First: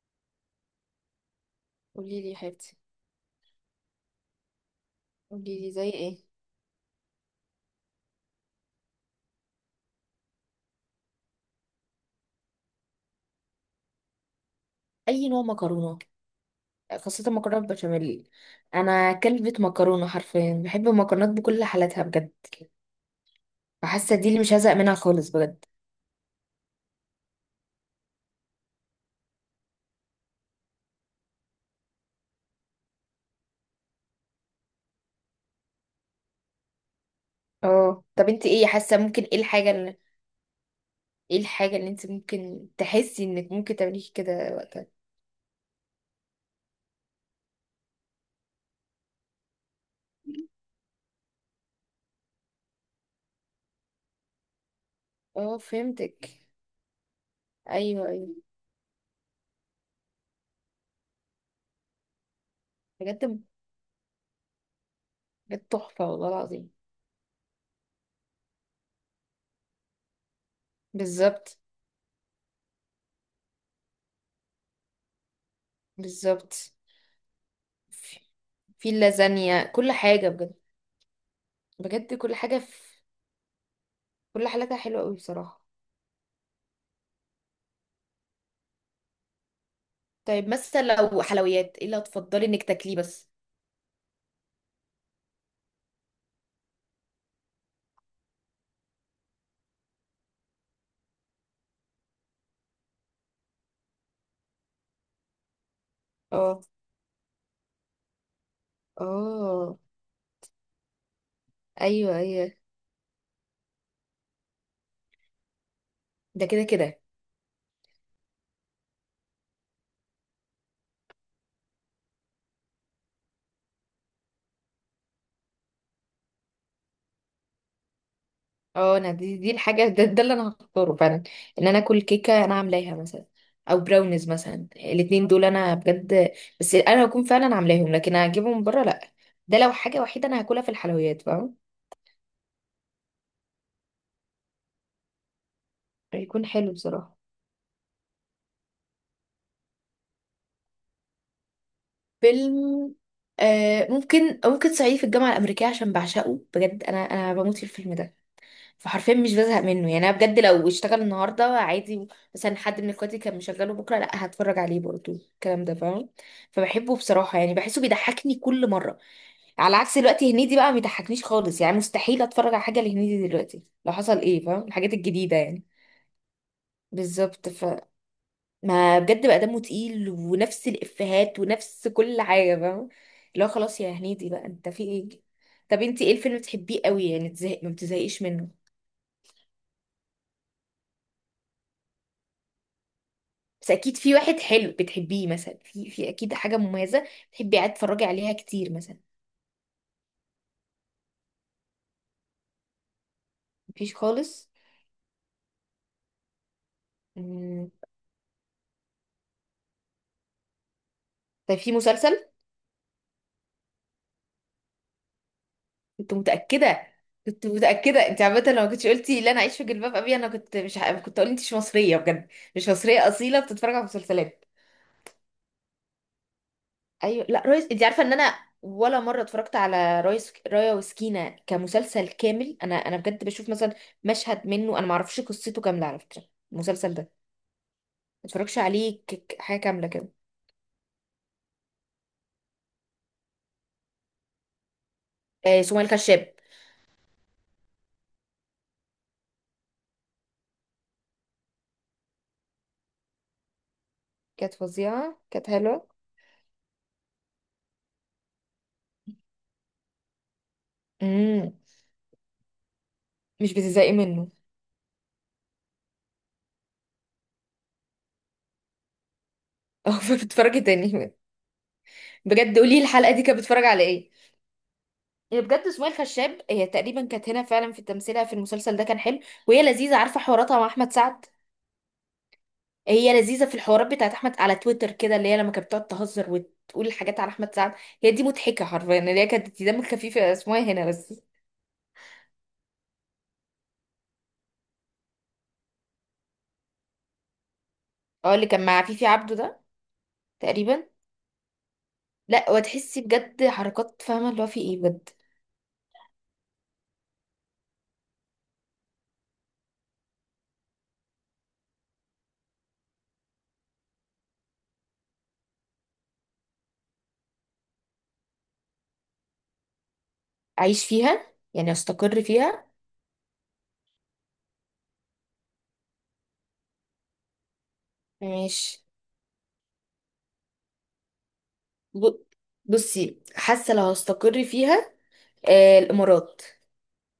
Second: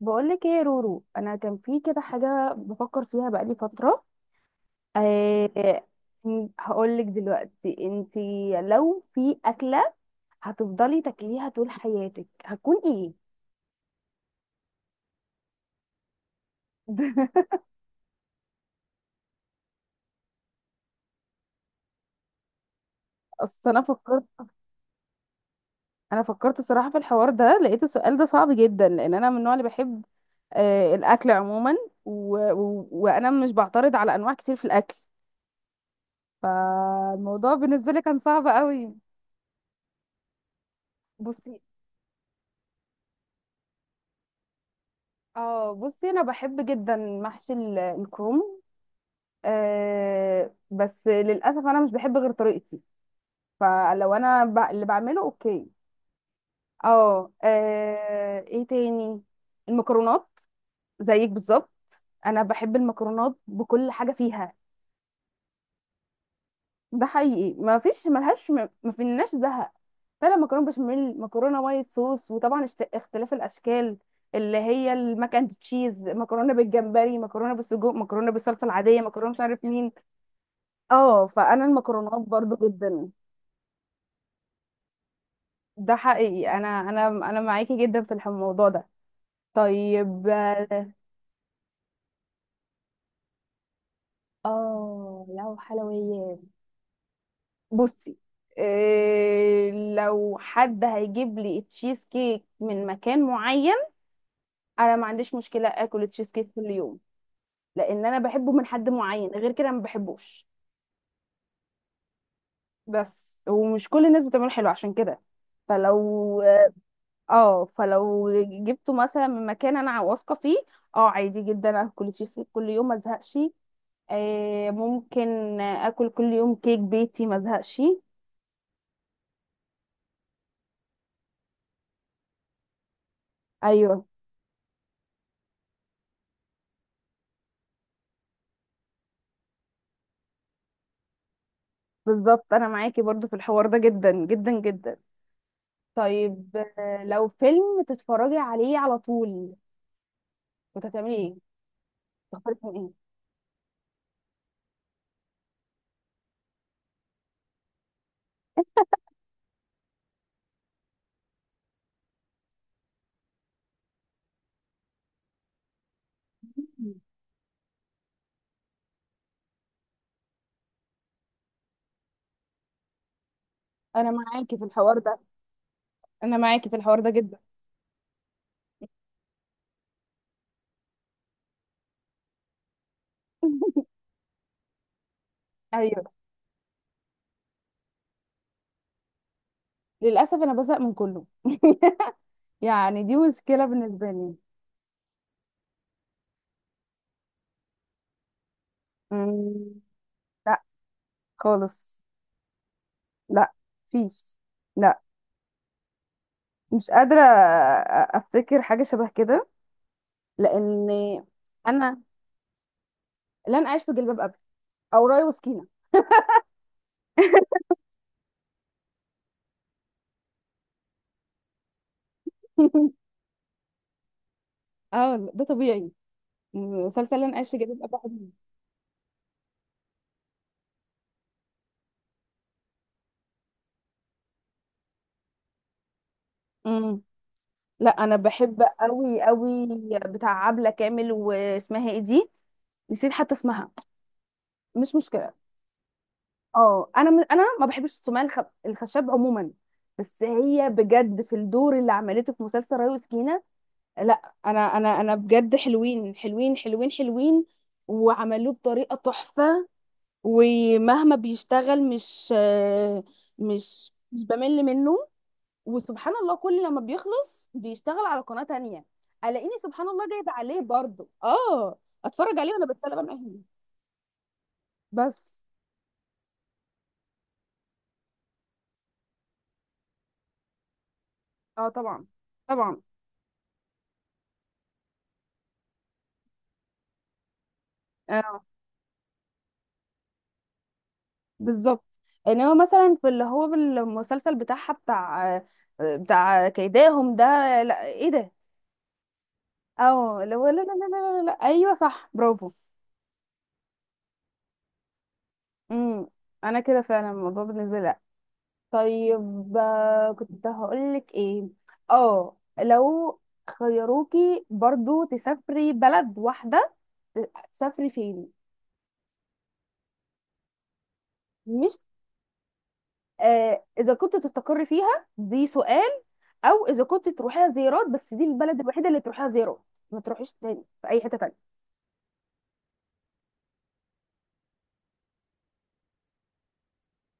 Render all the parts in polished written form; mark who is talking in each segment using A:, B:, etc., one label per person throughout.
A: بقولك ايه يا رورو، انا كان في كده
B: قولي لي يا
A: حاجه
B: حبيبتي.
A: بفكر فيها بقالي فتره.
B: قولي لي
A: أه.
B: زي ايه؟
A: هقولك دلوقتي. انتي لو في اكله هتفضلي تاكليها طول حياتك هتكون ايه؟
B: اي نوع مكرونه، خاصه المكرونه بالبشاميل. انا كلبة مكرونه، حرفيا بحب المكرونات بكل حالاتها بجد.
A: اصل انا
B: فحاسه
A: فكرت
B: دي اللي مش هزهق منها خالص بجد.
A: انا فكرت صراحه في الحوار ده، لقيت السؤال ده صعب جدا لان انا من النوع اللي بحب الاكل عموما، وانا مش بعترض على انواع كتير في الاكل. فالموضوع بالنسبه لي
B: اه،
A: كان
B: طب
A: صعب
B: انت ايه
A: قوي.
B: حاسه، ممكن ايه
A: بصي.
B: الحاجه اللي انت ممكن تحسي انك ممكن تعمليه كده وقتها؟
A: اه، بصي، انا بحب جدا محشي الكروم. بس للاسف انا مش بحب غير طريقتي. فلو انا، اللي بعمله
B: اه،
A: اوكي.
B: فهمتك.
A: اه،
B: ايوه، ايوه.
A: ايه تاني؟ المكرونات. زيك بالظبط، انا بحب المكرونات
B: بجد،
A: بكل حاجه فيها.
B: بجد تحفه والله العظيم.
A: ده حقيقي، ما فيش، ملهاش، ما فيناش زهق. فعلا مكرونه بشاميل،
B: بالظبط.
A: مكرونه وايت صوص، وطبعا اختلاف الاشكال، اللي هي الماك اند تشيز، مكرونه
B: بالظبط.
A: بالجمبري، مكرونه بالسجق،
B: في
A: مكرونه بالصلصه
B: في
A: العاديه، مكرونه مش عارف
B: اللازانيا،
A: مين.
B: كل حاجه بجد.
A: اه، فانا
B: بجد،
A: المكرونات
B: كل
A: برضو
B: حاجه في
A: جدا.
B: كل حالاتها حلوه قوي بصراحه.
A: ده حقيقي، انا معاكي جدا في الموضوع ده. طيب.
B: طيب مثلا لو حلويات، ايه اللي هتفضلي انك تاكليه بس؟
A: اه، لو حلويات، بصي. إيه، لو حد هيجيب لي تشيز كيك من مكان معين، انا ما عنديش مشكله اكل تشيز كيك
B: اه.
A: كل يوم. لان انا بحبه من حد معين، غير كده
B: اه.
A: ما بحبوش.
B: ايوه، ايوه.
A: بس ومش كل الناس بتعمله حلو، عشان كده فلو
B: ده كده كده.
A: اه فلو جبته مثلا من مكان انا واثقه فيه. اه، عادي جدا اكل تشيز كيك كل يوم ما ازهقش. ممكن اكل كل يوم كيك بيتي ما ازهقش.
B: اه، انا دي الحاجه ده اللي انا هختاره فعلا. ان انا اكل كيكه انا عاملاها مثلا، او
A: ايوه،
B: براونيز مثلا. الاتنين دول انا بجد، بس انا هكون فعلا عاملاهم، لكن اجيبهم من بره لا. ده لو حاجه وحيده انا هاكلها في الحلويات، فاهم.
A: بالظبط. انا معاكي برضو في الحوار ده جدا جدا جدا.
B: هيكون
A: طيب،
B: حلو بصراحه.
A: لو فيلم تتفرجي عليه على طول كنت هتعملي ايه؟ تختاري
B: فيلم،
A: فيلم
B: ممكن صعيدي في الجامعة الأمريكية عشان بعشقه بجد. أنا بموت في الفيلم ده. فحرفيا مش بزهق منه يعني. انا بجد لو اشتغل النهارده عادي، مثلا حد من اخواتي كان مشغله بكره، لا هتفرج عليه برضو الكلام ده، فاهم.
A: ايه؟
B: فبحبه بصراحه، يعني بحسه بيضحكني كل مره. على عكس دلوقتي، هنيدي بقى ما بيضحكنيش خالص يعني. مستحيل اتفرج على حاجه لهنيدي دلوقتي لو
A: انا
B: حصل ايه،
A: معاكي في
B: فاهم، الحاجات
A: الحوار ده.
B: الجديده يعني.
A: انا معاكي في الحوار ده جدا.
B: بالظبط. ف ما بجد بقى دمه تقيل، ونفس الافيهات ونفس كل حاجه، فاهم. اللي هو خلاص يا هنيدي بقى انت في ايه. طب انت
A: ايوه،
B: ايه الفيلم بتحبيه قوي يعني تزهق ما بتزهقيش منه؟
A: للاسف انا بزهق من كله. يعني دي مشكله
B: بس اكيد
A: بالنسبه
B: في
A: لي.
B: واحد حلو بتحبيه مثلا، في اكيد حاجه مميزه بتحبي قاعد تتفرجي عليها كتير مثلا.
A: أمم، لا. خالص. لا.
B: مفيش
A: فيش.
B: خالص.
A: لا، مش قادره.
B: مم.
A: افتكر حاجه شبه كده، لان
B: طيب في
A: انا،
B: مسلسل.
A: لن اعيش في جلباب ابي، او راي وسكينه.
B: كنت متاكده. كنت متاكده. انت عامه لو ما كنتش قلتي لا انا اعيش في جلباب ابي، انا كنت مش ه... كنت اقول انت مش مصريه بجد. مش مصريه اصيله بتتفرج على مسلسلات.
A: اه والله، ده طبيعي. مسلسل
B: ايوه
A: لن
B: لا
A: اعيش في
B: ريس، انت
A: جلباب ابي
B: عارفه ان
A: حلو.
B: انا ولا مره اتفرجت على ريس رايا وسكينه كمسلسل كامل. انا بجد بشوف مثلا مشهد منه. انا ما اعرفش قصته كامله على فكره، المسلسل
A: امم.
B: ده.
A: لا، انا
B: ما اتفرجش
A: بحب
B: عليه
A: قوي
B: حاجه
A: قوي.
B: كامله كده.
A: بتاع عبله كامل، واسمها ايه دي؟ نسيت حتى اسمها. مش مشكله.
B: آه، سمية الخشاب.
A: اه، انا ما بحبش السماعه الخشب عموما. بس هي بجد في الدور اللي عملته في مسلسل ريا وسكينه. لا،
B: كانت
A: انا
B: فظيعة، كانت
A: بجد،
B: حلوة.
A: حلوين حلوين حلوين حلوين، وعملوه بطريقه تحفه. ومهما
B: امم
A: بيشتغل مش آه،
B: مش
A: مش
B: بتزهقي
A: مش
B: منه.
A: بمل منه. وسبحان الله كل لما بيخلص بيشتغل على قناه تانية، الاقيني سبحان
B: او
A: الله جايبه
B: بتتفرجي
A: عليه برضه.
B: تاني؟
A: اه، اتفرج عليه
B: بجد
A: وانا
B: قولي لي
A: بتسلى بقى من
B: الحلقه دي كانت
A: أهلي.
B: بتتفرج على ايه.
A: بس.
B: هي بجد سمية الخشاب، هي تقريبا كانت هنا فعلا في تمثيلها في المسلسل ده، كان حلو. وهي لذيذه، عارفه حواراتها مع احمد سعد.
A: اه، طبعا طبعا.
B: هي لذيذه في الحوارات بتاعت احمد على تويتر كده، اللي هي لما كانت بتقعد تهزر وتقول حاجات على احمد سعد. هي دي
A: آه.
B: مضحكه حرفيا، اللي هي كانت دم خفيفه، اسمها إيه هنا بس.
A: بالظبط. يعني هو مثلا في، اللي هو المسلسل بتاعها، بتاع كيداهم ده. لا، ايه ده؟
B: اه، اللي كان مع فيفي عبده ده،
A: اه، اللي هو، لا لا لا
B: تقريبا.
A: لا لا لا، ايوه، صح،
B: لا
A: برافو.
B: وتحسي بجد حركات، فاهمه اللي هو في ايه بجد.
A: امم انا كده فعلا الموضوع بالنسبه لي لا. طيب، كنت هقول لك ايه، اه، لو خيروكي برضو تسافري بلد واحده، تسافري فين؟
B: أعيش فيها يعني،
A: مش،
B: أستقر فيها.
A: اذا كنت تستقر فيها، دي سؤال، او اذا كنت تروحيها زيارات بس، دي البلد
B: ماشي.
A: الوحيده اللي تروحيها زيارات، ما تروحيش تاني في اي حته تانية.
B: ب- بصي، حاسة لو هستقر فيها، الإمارات.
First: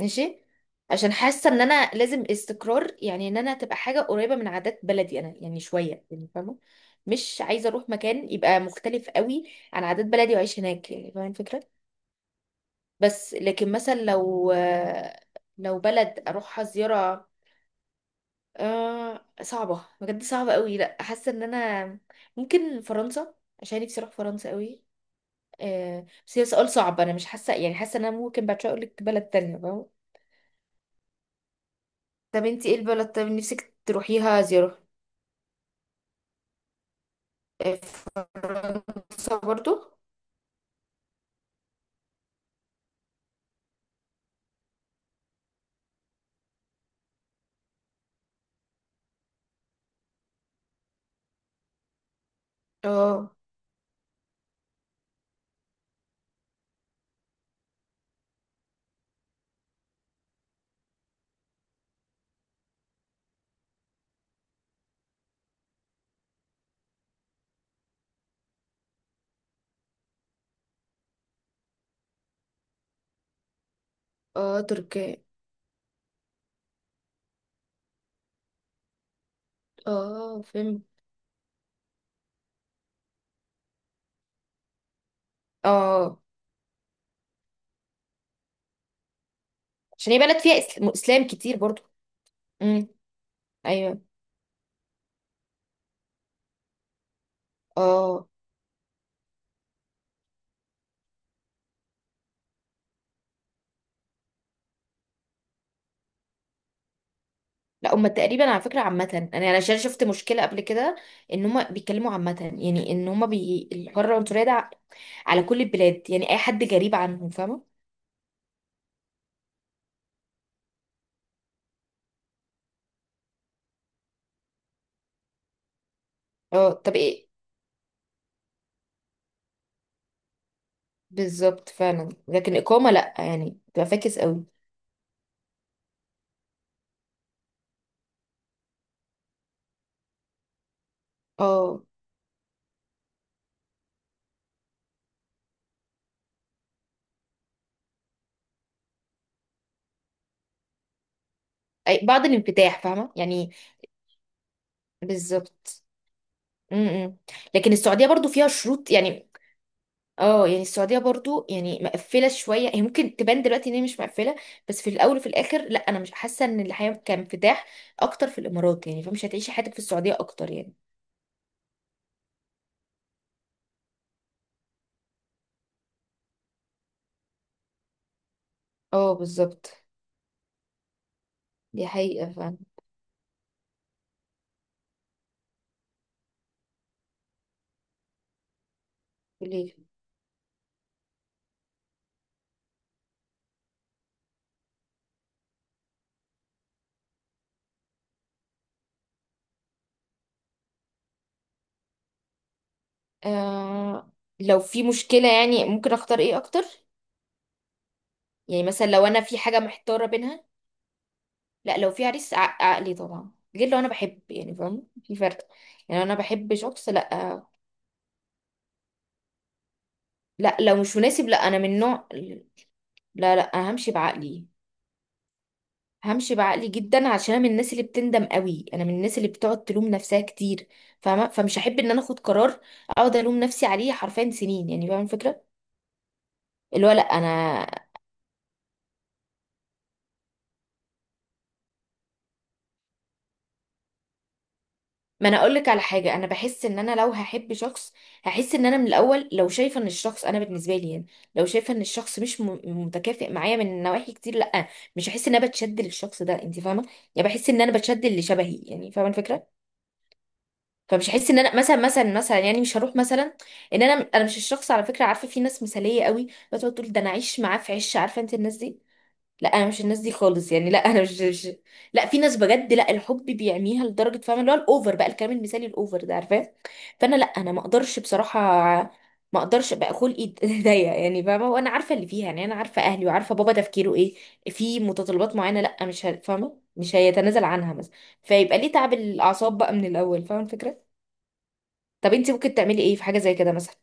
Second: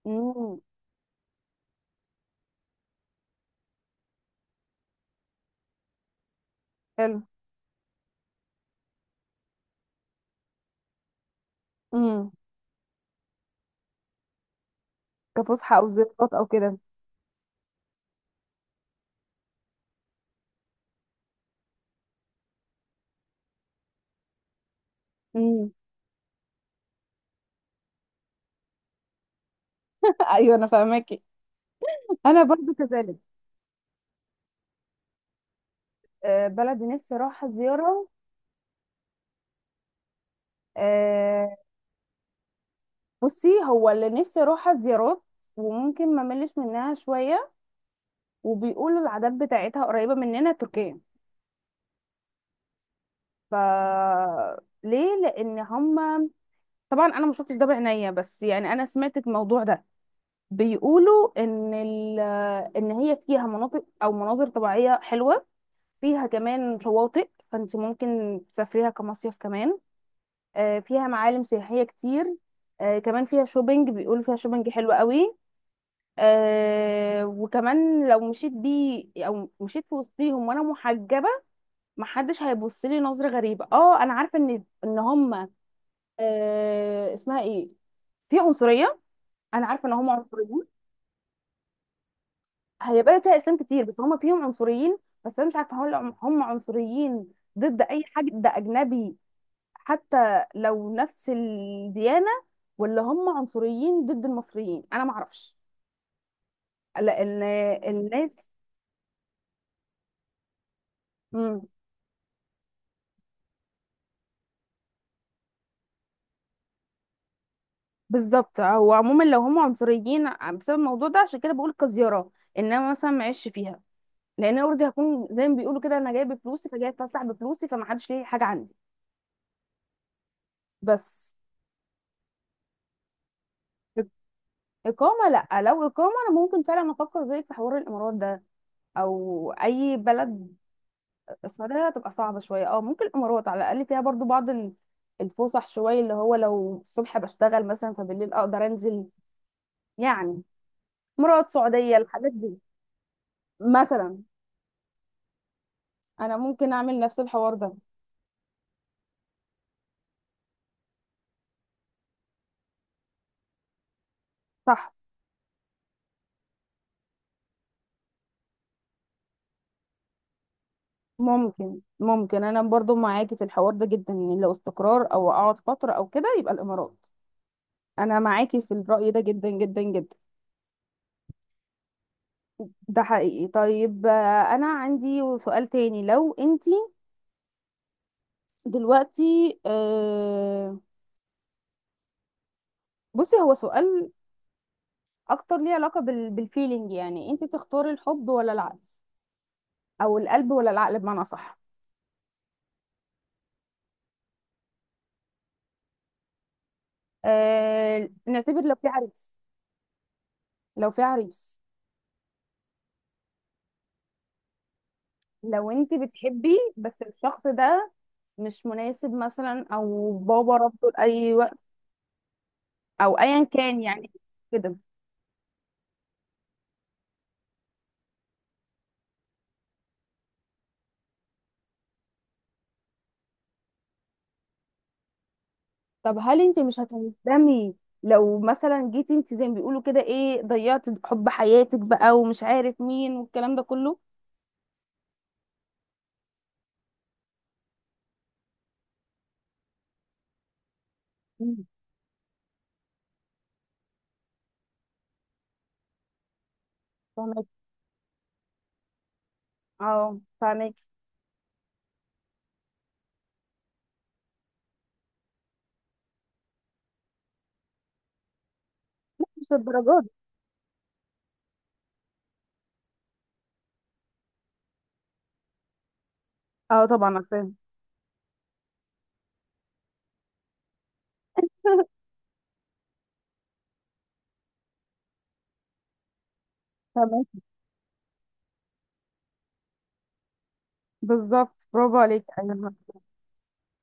B: ماشي.
A: امم.
B: عشان حاسة إن أنا لازم استقرار، يعني إن أنا تبقى حاجة قريبة من عادات بلدي أنا، يعني شوية يعني فاهمة.
A: حلو.
B: مش عايزة أروح مكان يبقى مختلف قوي عن عادات بلدي وأعيش هناك، يعني فاهمة الفكرة.
A: امم
B: بس لكن مثلا لو
A: كفسحة
B: لو
A: أو
B: بلد
A: زيارات أو
B: أروحها
A: كده.
B: زيارة، صعبة بجد، صعبة قوي. لا حاسة ان انا ممكن فرنسا عشان نفسي اروح فرنسا قوي.
A: امم.
B: بس هي سؤال صعب. انا مش حاسة يعني، حاسة ان انا ممكن بعد شوية اقول لك بلد تانية، فاهمة؟
A: ايوه، انا فاهماكي. انا
B: طب انتي
A: برضو
B: ايه البلد
A: كذلك.
B: طب نفسك تروحيها زيارة؟
A: بلد نفسي اروحها
B: آه،
A: زياره.
B: فرنسا برضو.
A: آه، بصي، هو اللي نفسي اروحها زيارات وممكن ما ملش منها شويه، وبيقولوا العادات بتاعتها قريبه مننا، تركيا.
B: اه،
A: ف، ليه؟ لان هم، طبعا انا ما شفتش ده بعينيا، بس يعني انا سمعت الموضوع ده، بيقولوا ان ان هي فيها مناطق او مناظر طبيعيه حلوه، فيها كمان شواطئ، فانت ممكن تسافريها كمصيف كمان. فيها معالم سياحيه كتير. كمان فيها شوبينج، بيقولوا فيها
B: اه،
A: شوبينج حلو
B: تركيا.
A: قوي. وكمان لو مشيت بيه او مشيت في
B: اه
A: وسطيهم وانا
B: فهمت.
A: محجبه، محدش هيبص لي نظره غريبه. اه، انا عارفه ان هم،
B: اه،
A: اسمها ايه، في عنصريه. انا عارفه ان هم
B: عشان هي بلد فيها
A: عنصريين.
B: اسلام كتير برضو. امم.
A: هيبقى لها اسلام كتير بس
B: ايوه.
A: هم فيهم عنصريين. بس انا مش عارفه هل هم عنصريين ضد اي حاجه،
B: اه،
A: ده اجنبي حتى لو نفس الديانه، ولا هم عنصريين ضد المصريين؟ انا ما اعرفش، لان
B: لا هما
A: الناس،
B: تقريبا على فكرة عامة، انا يعني عشان شفت مشكلة قبل كده، ان هما
A: امم.
B: بيتكلموا عامة، يعني ان هما الحرة العنصرية ده على كل البلاد، يعني اي حد جريب عنهم فاهمة.
A: بالظبط، هو عموما لو هم عنصريين بسبب الموضوع ده، عشان كده بقول كزياره. انما مثلا ما عيش فيها، لان انا اوريدي هكون زي ما بيقولوا كده، انا جايه بفلوسي،
B: اه،
A: فجايه
B: طب
A: اتفسح
B: ايه؟
A: بفلوسي، فما حدش ليه حاجه عندي. بس
B: بالظبط فعلا، لكن إقامة لا يعني، بتبقى فاكس قوي.
A: إقامة لأ. لو إقامة أنا ممكن فعلا أفكر زيك في حوار الإمارات ده، أو أي بلد.
B: اه،
A: السعودية هتبقى صعبة شوية. ممكن الإمارات على الأقل فيها برضو بعض الفسح شوية، اللي هو لو الصبح بشتغل مثلا فبالليل أقدر أنزل. يعني إمارات، سعودية،
B: بعض
A: الحاجات دي
B: الانفتاح فاهمة يعني.
A: مثلا
B: بالظبط.
A: أنا ممكن أعمل
B: م- م.
A: نفس الحوار
B: لكن
A: ده.
B: السعودية برضو فيها شروط يعني. اه يعني السعودية برضو يعني مقفلة شوية، هي ممكن تبان دلوقتي ان هي مش مقفلة، بس في
A: صح،
B: الاول وفي الاخر لا انا مش حاسة ان الحياة كانفتاح اكتر في الامارات، يعني فمش هتعيشي حياتك في السعودية اكتر يعني.
A: ممكن أنا برضو معاكي في الحوار ده جدا. يعني لو استقرار أو أقعد فترة أو كده، يبقى الإمارات. أنا معاكي في الرأي
B: اه
A: ده جدا
B: بالظبط،
A: جدا جدا.
B: دي حقيقة فعلا.
A: ده حقيقي. طيب، انا عندي سؤال تاني. لو انتي دلوقتي،
B: ليه؟
A: بصي، هو سؤال اكتر ليه علاقة بالفيلينج، يعني انتي تختاري الحب ولا العقل، او القلب ولا العقل، بمعنى صح؟
B: آه لو في مشكلة يعني، ممكن اختار ايه اكتر؟
A: نعتبر
B: يعني
A: لو
B: مثلا
A: في
B: لو انا
A: عريس
B: في حاجة محتارة بينها.
A: لو في عريس
B: لا لو في عريس عقلي طبعا، غير لو انا بحب يعني، فاهم في فرق.
A: لو انتي
B: يعني انا بحب
A: بتحبي
B: شخص،
A: بس
B: لا.
A: الشخص ده مش مناسب مثلا، او بابا
B: لا لو
A: رفضه
B: مش مناسب
A: لاي
B: لا، انا
A: وقت،
B: من نوع.
A: او
B: لا، لا،
A: ايا
B: انا
A: كان،
B: همشي
A: يعني
B: بعقلي.
A: كده.
B: همشي بعقلي جدا، عشان انا من الناس اللي بتندم قوي، انا من الناس اللي بتقعد تلوم نفسها كتير فاهمه. فمش هحب ان انا اخد قرار اقعد الوم نفسي عليه حرفيا سنين، يعني فاهمه الفكره.
A: طب هل انت مش
B: اللي هو لا انا،
A: هتندمي لو مثلا جيتي انت زي ما بيقولوا كده، ايه ضيعتي حب حياتك بقى ومش عارف مين والكلام ده كله؟
B: ما انا اقول لك على حاجه، انا بحس ان انا لو هحب شخص هحس ان انا من الاول لو شايفه ان الشخص، انا بالنسبه لي يعني، لو
A: مم.
B: شايفه ان الشخص مش متكافئ معايا من نواحي كتير، لا. مش هحس ان انا بتشد للشخص ده، انت فاهمه. يعني
A: فاهمك.
B: بحس ان انا بتشد اللي شبهي، يعني فاهمه الفكره.
A: اه، فاهمك.
B: فمش هحس ان انا مثلا مثلا مثلا يعني مش هروح مثلا. ان انا مش الشخص، على فكره. عارفه في ناس مثاليه قوي بتقعد تقول، ده انا عايش معاه في عش، عارفه انت الناس دي.
A: لا،
B: لا
A: مش
B: انا مش الناس
A: للدرجه دي.
B: دي خالص يعني، لا انا مش. لا في ناس بجد، لا الحب بيعميها لدرجه فاهمه، اللي هو الاوفر بقى الكلام المثالي الاوفر ده عارفاه.
A: اه، طبعا،
B: فانا لا
A: أنا
B: انا
A: فاهم.
B: ما اقدرش بصراحه. ما اقدرش بقى، خلقي ضيق يعني فاهمه. وانا عارفه اللي فيها يعني، انا عارفه اهلي وعارفه بابا تفكيره ايه. في متطلبات معينه، لا مش ه- فاهمه مش
A: فاهمك.
B: هيتنازل عنها مثلا. فيبقى ليه تعب الاعصاب بقى من الاول، فاهمه الفكره.
A: بالظبط، برافو
B: طب
A: عليك.
B: انت ممكن
A: ايوه.
B: تعملي ايه في حاجه زي كده مثلا؟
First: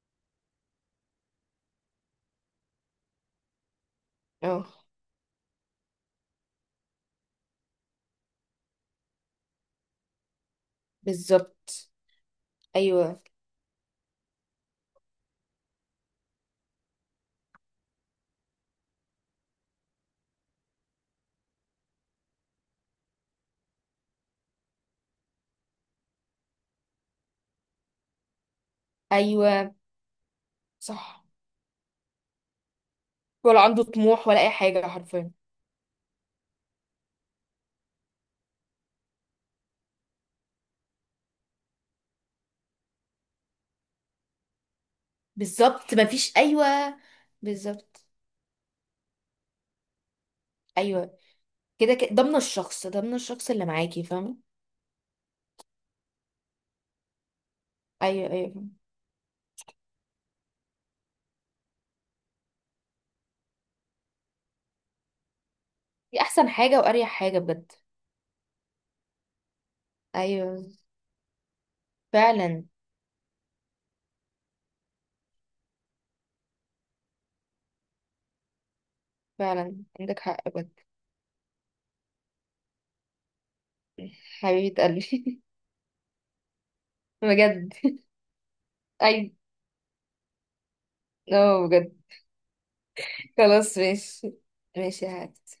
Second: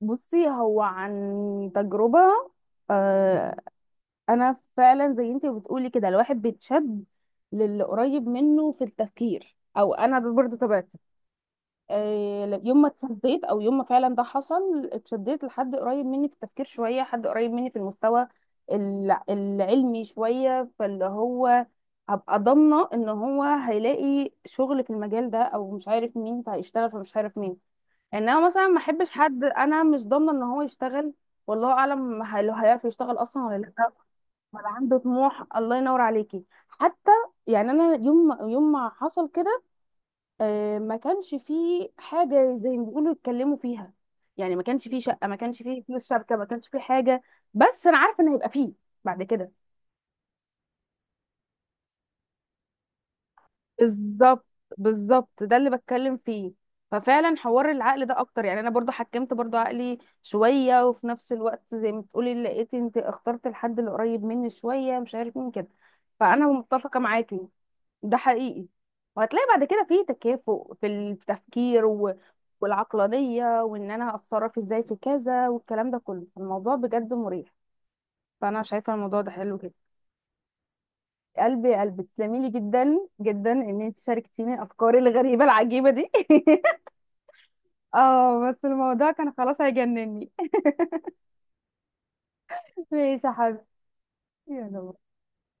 A: بصي، هو عن تجربه. آه انا
B: اه
A: فعلا زي انت بتقولي كده، الواحد بيتشد للي قريب منه في التفكير، او انا ده برضه تبعتي.
B: بالظبط.
A: يوم ما
B: ايوه،
A: اتشديت، او يوم ما فعلا ده حصل، اتشديت لحد قريب مني في التفكير شويه، حد قريب مني في المستوى العلمي شويه، فاللي هو هبقى ضامنه ان هو هيلاقي شغل في المجال ده او مش عارف مين، فهيشتغل فمش عارف مين. انما مثلا ما احبش حد
B: ايوه
A: انا مش ضامنه ان هو يشتغل،
B: صح.
A: والله اعلم هيعرف يشتغل اصلا ولا
B: ولا عنده
A: لا.
B: طموح ولا اي
A: ولا
B: حاجه
A: عنده
B: حرفيا.
A: طموح، الله ينور عليكي. حتى يعني انا يوم ما حصل كده، ما كانش فيه حاجة زي ما بيقولوا يتكلموا فيها. يعني ما كانش فيه شقة، ما كانش فيه
B: بالظبط
A: فلوس شبكة،
B: مفيش،
A: ما كانش فيه
B: ايوه.
A: حاجة. بس أنا
B: بالظبط.
A: عارفة إن هيبقى فيه بعد كده.
B: ايوه كده كده ضمن الشخص، ضمن الشخص اللي معاكي فاهمه.
A: بالظبط. بالظبط، ده اللي بتكلم فيه. ففعلا حوار العقل ده
B: ايوه،
A: اكتر.
B: ايوه
A: يعني انا
B: فاهمة.
A: برضو حكمت برضو عقلي شويه، وفي نفس الوقت زي ما بتقولي لقيت، انت اخترت الحد اللي قريب مني شويه، مش عارف مين كده.
B: دي
A: فانا
B: احسن حاجه
A: متفقه
B: واريح حاجه
A: معاكي.
B: بجد.
A: ده حقيقي. وهتلاقي بعد كده في
B: ايوه
A: تكافؤ في التفكير،
B: فعلا.
A: والعقلانية، وان انا هتصرف ازاي في كذا والكلام ده كله، الموضوع بجد مريح. فانا شايفة الموضوع ده حلو
B: فعلا
A: جدا.
B: عندك حق بجد.
A: قلبي، يا قلبي، تسلمي لي جدا جدا ان انت شاركتيني
B: حبيبه
A: افكاري
B: قلبي.
A: الغريبة العجيبة دي.
B: بجد.
A: اه بس الموضوع
B: ايوه،
A: كان خلاص هيجنني.
B: اه بجد.
A: ماشي يا حبيبي.
B: خلاص ماشي. ماشي يا
A: يلا.
B: حبيبتي.